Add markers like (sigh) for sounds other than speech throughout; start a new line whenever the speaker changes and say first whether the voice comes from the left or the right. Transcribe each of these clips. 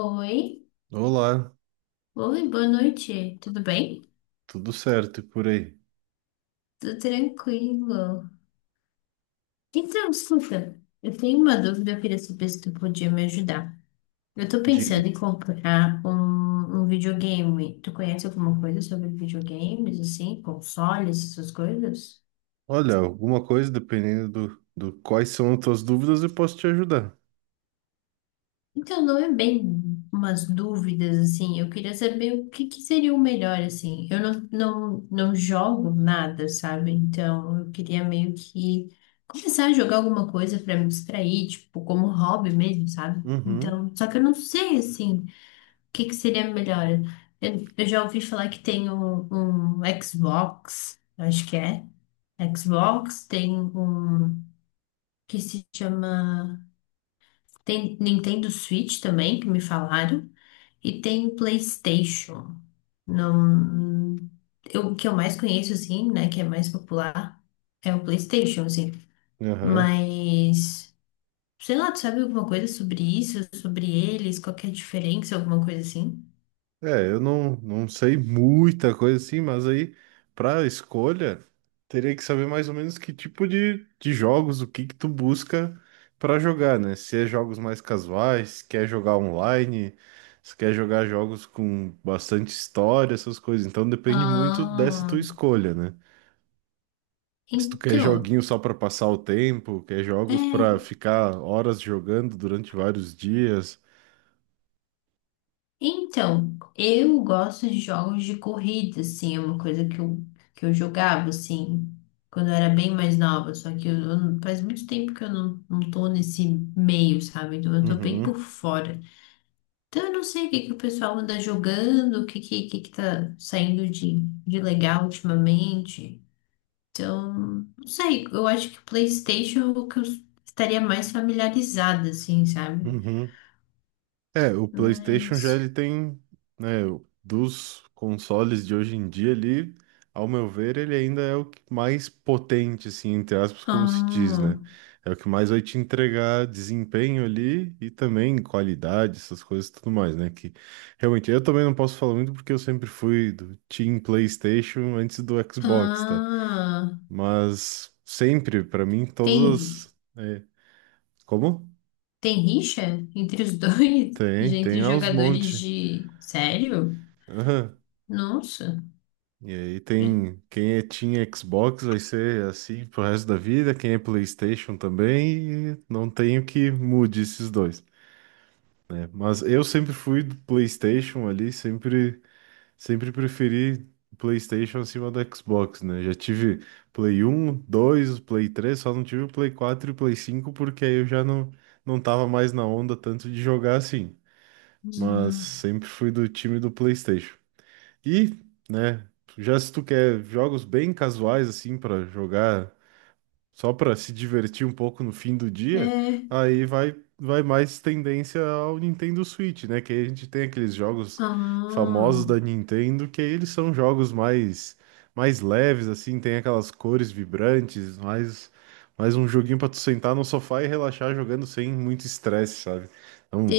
left: Oi,
right: Olá,
left: oi, boa noite, tudo bem?
right: tudo certo e por aí?
left: Tudo tranquilo. Então, escuta, eu tenho uma dúvida, eu queria saber se tu podia me ajudar. Eu tô
right: Diga.
left: pensando em comprar um videogame. Tu conhece alguma coisa sobre videogames, assim, consoles, essas coisas?
right: Olha, alguma coisa, dependendo do quais são as tuas dúvidas, eu posso te ajudar.
left: Então, não é bem umas dúvidas, assim. Eu queria saber o que que seria o melhor, assim. Eu não jogo nada, sabe? Então, eu queria meio que começar a jogar alguma coisa para me distrair, tipo, como hobby mesmo, sabe?
right: Uhum,
left: Então, só que eu não sei, assim, o que que seria melhor. Eu já ouvi falar que tem um Xbox, acho que é. Xbox, tem um que se chama. Tem Nintendo Switch também, que me falaram. E tem PlayStation. Não, eu, o que eu mais conheço, assim, né? Que é mais popular é o PlayStation, assim.
right: aham.
left: Mas, sei lá, tu sabe alguma coisa sobre isso, sobre eles, qual que é a diferença, alguma coisa assim?
right: É, eu não sei muita coisa assim, mas aí, pra escolha, teria que saber mais ou menos que tipo de jogos, o que que tu busca pra jogar, né? Se é jogos mais casuais, se quer jogar online, se quer jogar jogos com bastante história, essas coisas. Então depende muito dessa tua
left: Ah,
right: escolha, né? Se tu quer
left: então,
right: joguinho só pra passar o tempo, quer jogos pra
left: é.
right: ficar horas jogando durante vários dias.
left: Então, eu gosto de jogos de corrida, assim, é uma coisa que eu jogava, assim, quando eu era bem mais nova, só que eu, faz muito tempo que eu não tô nesse meio, sabe? Então eu tô bem
right: Uhum,
left: por fora. Então eu não sei o que que o pessoal anda jogando, o que que tá saindo de legal ultimamente. Então, não sei, eu acho que o PlayStation é o que eu estaria mais familiarizada, assim, sabe?
right: uhum. É, o PlayStation já
left: Mas...
right: ele tem, né, dos consoles de hoje em dia ele, ao meu ver, ele ainda é o que mais potente, assim, entre aspas, como se diz,
left: Ah,
right: né? É o que mais vai te entregar desempenho ali e também qualidade, essas coisas e tudo mais, né? Que realmente eu também não posso falar muito porque eu sempre fui do Team PlayStation antes do Xbox, tá?
left: ah,
right: Mas sempre, pra mim,
left: tem,
right: todas as. É, como?
left: tem rixa entre os dois? (laughs)
right: Tem
left: Entre
right: aos
left: jogadores
right: monte.
left: de. Sério?
right: Aham.
left: Nossa.
right: E aí
left: É.
right: tem quem é Team Xbox vai ser assim pro resto da vida, quem é PlayStation também, e não tenho que mude esses dois. É, mas eu sempre fui do PlayStation ali, sempre preferi PlayStation acima do Xbox, né? Já tive Play 1, 2, Play 3, só não tive o Play 4 e o Play 5 porque aí eu já não tava mais na onda tanto de jogar assim. Mas
left: Ah,
right: sempre fui do time do PlayStation. E, né, já se tu quer jogos bem casuais assim pra jogar só para se divertir um pouco no fim do dia,
left: é.
right: aí vai mais tendência ao Nintendo Switch, né? Que aí a gente tem aqueles jogos
left: Ah,
right: famosos da Nintendo, que aí eles são jogos mais leves, assim, tem aquelas cores vibrantes, mais um joguinho para tu sentar no sofá e relaxar jogando sem muito estresse, sabe? Então,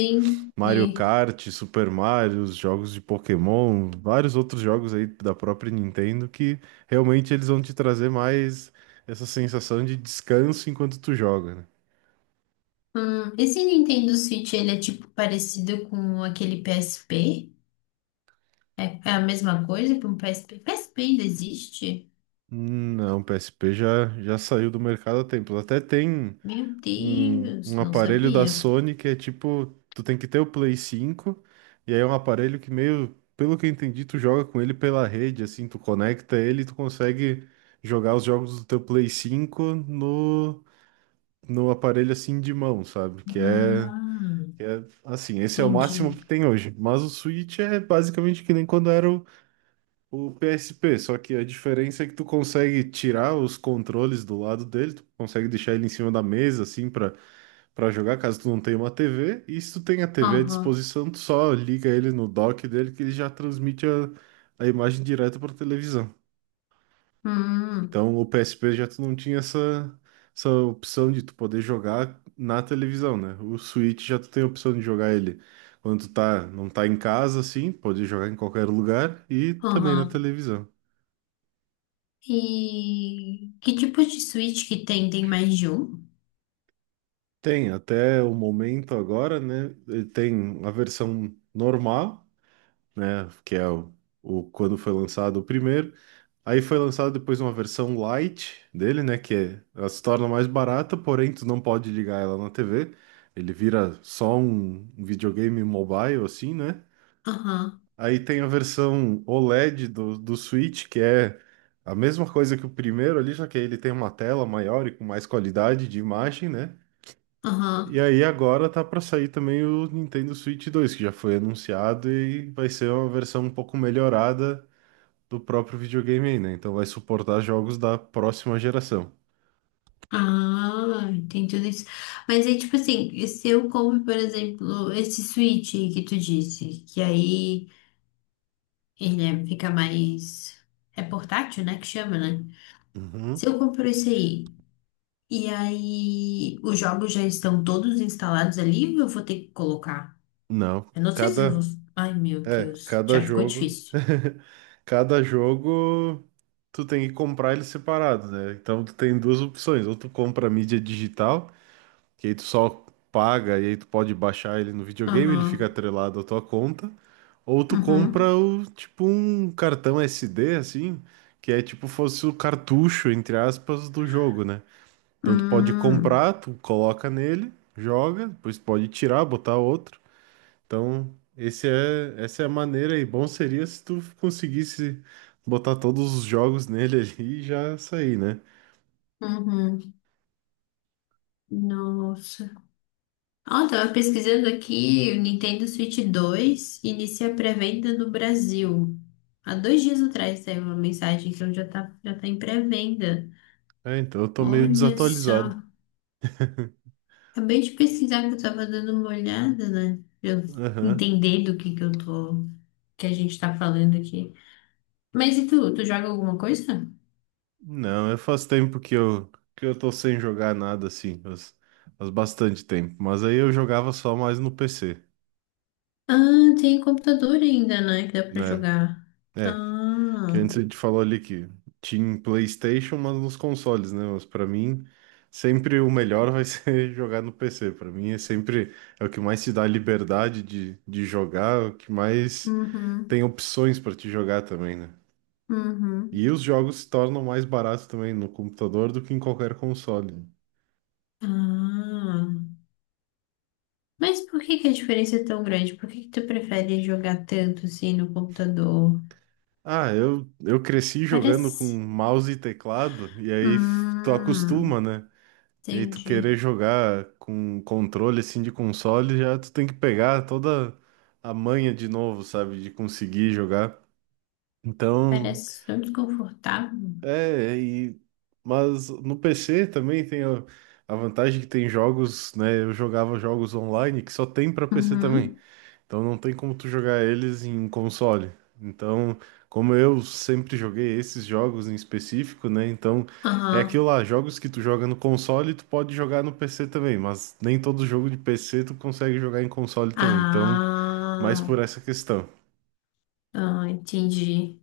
right: Mario Kart, Super Mario, os jogos de Pokémon, vários outros jogos aí da própria Nintendo que realmente eles vão te trazer mais essa sensação de descanso enquanto tu joga, né?
left: Esse Nintendo Switch, ele é tipo parecido com aquele PSP? É, é a mesma coisa que um PSP? PSP ainda existe?
right: Não, o PSP já saiu do mercado há tempos. Até tem
left: Meu
right: um,
left: Deus,
right: um
left: não
right: aparelho da
left: sabia.
right: Sony que é tipo, tu tem que ter o Play 5, e aí é um aparelho que meio, pelo que eu entendi, tu joga com ele pela rede, assim, tu conecta ele e tu consegue jogar os jogos do teu Play 5 no no aparelho assim de mão, sabe? Que é,
left: Ah,
right: que é assim, esse é o máximo
left: entendi.
right: que tem hoje. Mas o Switch é basicamente que nem quando era o PSP, só que a diferença é que tu consegue tirar os controles do lado dele, tu consegue deixar ele em cima da mesa assim para jogar, caso tu não tenha uma TV, e se tu tem a TV à
left: Aham.
right: disposição, tu só liga ele no dock dele que ele já transmite a imagem direta para televisão.
left: Hum,
right: Então, o PSP já tu não tinha essa opção de tu poder jogar na televisão, né? O Switch já tu tem a opção de jogar ele quando tu tá, não tá em casa, assim, pode jogar em qualquer lugar e também na
left: aham.
right: televisão.
left: E que tipo de switch que tem? Tem mais de um?
right: Tem, até o momento agora, né? Ele tem a versão normal, né? Que é quando foi lançado o primeiro. Aí foi lançado depois uma versão light dele, né? Ela se torna mais barata, porém tu não pode ligar ela na TV. Ele vira só um videogame mobile, assim, né?
left: Aham,
right: Aí tem a versão OLED do Switch, que é a mesma coisa que o primeiro ali, só que aí ele tem uma tela maior e com mais qualidade de imagem, né? E
left: aham.
right: aí agora tá para sair também o Nintendo Switch 2, que já foi anunciado e vai ser uma versão um pouco melhorada do próprio videogame aí, né? Então vai suportar jogos da próxima geração.
left: Ah, tem tudo isso. Mas aí, tipo assim, se eu compro, por exemplo, esse switch que tu disse, que aí fica mais. É portátil, né? Que chama, né? Se
right: Uhum.
left: eu compro esse aí, e aí os jogos já estão todos instalados ali, ou eu vou ter que colocar?
right: Não,
left: Eu não sei se eu vou. Ai, meu Deus,
right: cada
left: já ficou
right: jogo,
left: difícil.
right: (laughs) cada jogo tu tem que comprar ele separado, né? Então tu tem duas opções, ou tu compra a mídia digital que aí tu só paga e aí tu pode baixar ele no videogame, ele fica
left: Aham,
right: atrelado à tua conta. Ou tu
left: uhum.
right: compra o, tipo um cartão SD, assim, que é tipo fosse o cartucho, entre aspas, do jogo, né? Então tu pode
left: Hum.
right: comprar, tu coloca nele, joga, depois tu pode tirar, botar outro. Então, essa é a maneira e bom seria se tu conseguisse botar todos os jogos nele (laughs) ali e já sair, né?
left: Uhum. Nossa. Ah, eu tava pesquisando aqui, o Nintendo Switch 2 inicia a pré-venda no Brasil. Há dois dias atrás saiu uma mensagem então já tá em pré-venda.
right: É, então eu tô meio
left: Olha
right: desatualizado.
left: só. Acabei de pesquisar que eu tava dando uma olhada, né? Pra eu
right: Aham.
left: entender do que eu tô, que a gente tá falando aqui. Mas e tu, tu joga alguma coisa?
right: Não, eu faz tempo que eu tô sem jogar nada assim, faz bastante tempo. Mas aí eu jogava só mais no PC,
left: Ah, tem computador ainda, né? Que dá pra
right: né?
left: jogar.
right: É, que
left: Ah,
right: antes a gente falou ali que tinha PlayStation, mas nos consoles, né? Mas pra mim, sempre o melhor vai (laughs) ser jogar no PC. Pra mim é sempre é o que mais te dá liberdade de jogar, é o que mais tem
left: uhum,
right: opções pra te jogar também, né? E
left: uhum.
right: os jogos se tornam mais baratos também no computador do que em qualquer console.
left: Ah, mas por que que a diferença é tão grande? Por que que tu prefere jogar tanto assim no computador?
right: Ah, eu cresci jogando com
left: Parece.
right: mouse e teclado, e aí tu acostuma,
left: Hum,
right: né? E aí tu
left: entendi.
right: querer jogar com controle assim de console, já tu tem que pegar toda a manha de novo, sabe? De conseguir jogar. Então,
left: Parece tão desconfortável.
right: é, e, mas no PC também tem a vantagem que tem jogos, né? Eu jogava jogos online que só tem pra PC também.
left: Uhum.
right: Então não tem como tu jogar eles em console. Então, como eu sempre joguei esses jogos em específico, né? Então é aquilo
left: Aham.
right: lá, jogos que tu joga no console, tu pode jogar no PC também, mas nem todo jogo de PC tu consegue jogar em console também. Então, mais
left: Ah,
right: por essa questão.
left: ah, entendi.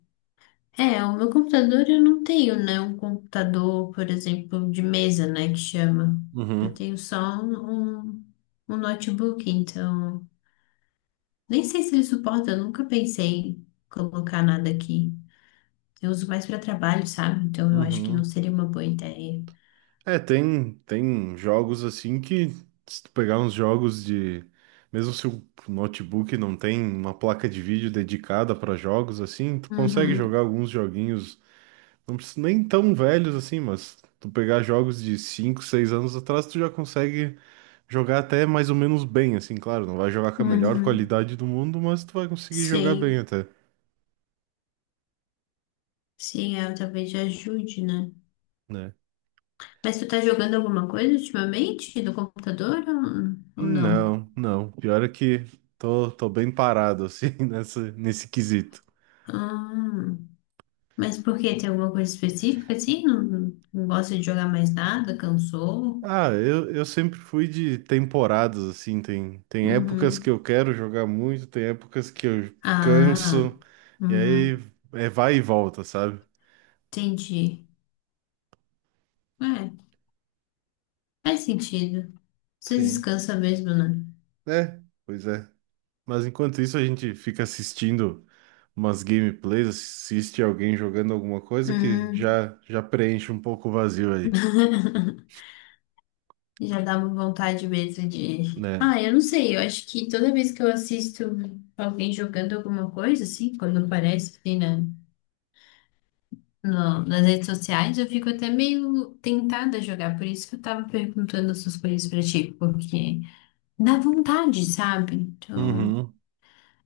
left: É, o meu computador eu não tenho, né? Um computador, por exemplo, de mesa, né? Que chama. Eu
right: Uhum,
left: tenho só um notebook, então. Nem sei se ele suporta, eu nunca pensei em colocar nada aqui. Eu uso mais para trabalho, sabe? Então eu acho que não
right: uhum.
left: seria uma boa ideia.
right: É, tem jogos assim que, se tu pegar uns jogos de. Mesmo se o notebook não tem uma placa de vídeo dedicada para jogos assim, tu consegue jogar
left: Uhum,
right: alguns joguinhos. Não precisa nem tão velhos assim, mas tu pegar jogos de 5, 6 anos atrás, tu já consegue jogar até mais ou menos bem, assim, claro, não vai jogar com a melhor
left: uhum.
right: qualidade do mundo, mas tu vai conseguir jogar bem
left: Sei,
right: até,
left: sei, é, talvez ajude, né?
right: né?
left: Mas tu tá jogando alguma coisa ultimamente no computador ou não?
right: Não, não. Pior é que tô bem parado, assim, (laughs) nesse quesito.
left: Ah, mas por quê? Tem alguma coisa específica assim? Não, não gosta de jogar mais nada? Cansou?
right: Ah, eu sempre fui de temporadas, assim, tem épocas que
left: Uhum.
right: eu quero jogar muito, tem épocas que eu
left: Ah,
right: canso, e aí
left: uhum.
right: é vai e volta, sabe?
left: Entendi. É, faz sentido. Você
right: Sim.
left: descansa mesmo, né?
right: É, pois é. Mas enquanto isso, a gente fica assistindo umas gameplays, assiste alguém jogando alguma coisa que
left: Hum.
right: já preenche um pouco o vazio aí,
left: (laughs) Já dá uma vontade mesmo de.
right: né?
left: Ah, eu não sei, eu acho que toda vez que eu assisto alguém jogando alguma coisa, assim, quando aparece assim, na, nas redes sociais, eu fico até meio tentada a jogar. Por isso que eu tava perguntando essas coisas pra ti, porque dá vontade, sabe? Então,
right: Uhum,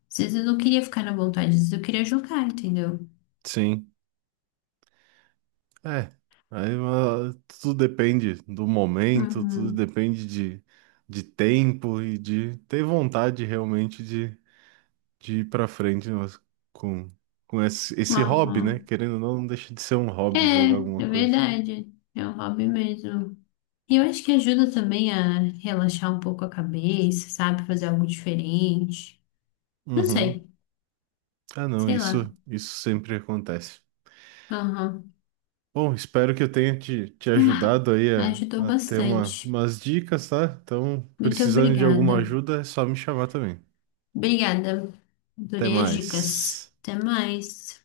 left: às vezes eu não queria ficar na vontade, às vezes eu queria jogar, entendeu?
right: sim. É. Aí, tudo depende do momento, tudo
left: Uhum.
right: depende de tempo e de ter vontade realmente de ir pra frente mas com, com esse hobby, né?
left: Aham.
right: Querendo ou não, não deixa de ser um
left: É,
right: hobby jogar alguma
left: é
right: coisa.
left: verdade. É um hobby mesmo. E eu acho que ajuda também a relaxar um pouco a cabeça, sabe? Fazer algo diferente. Não
right: Uhum.
left: sei,
right: Ah, não,
left: sei lá.
right: isso sempre acontece.
left: Aham.
right: Bom, espero que eu tenha te
left: Ah,
right: ajudado aí a,
left: ajudou
right: a ter
left: bastante.
right: umas dicas, tá? Então,
left: Muito
right: precisando de alguma
left: obrigada.
right: ajuda, é só me chamar também.
left: Obrigada.
right: Até
left: Adorei as dicas.
right: mais.
left: Até mais.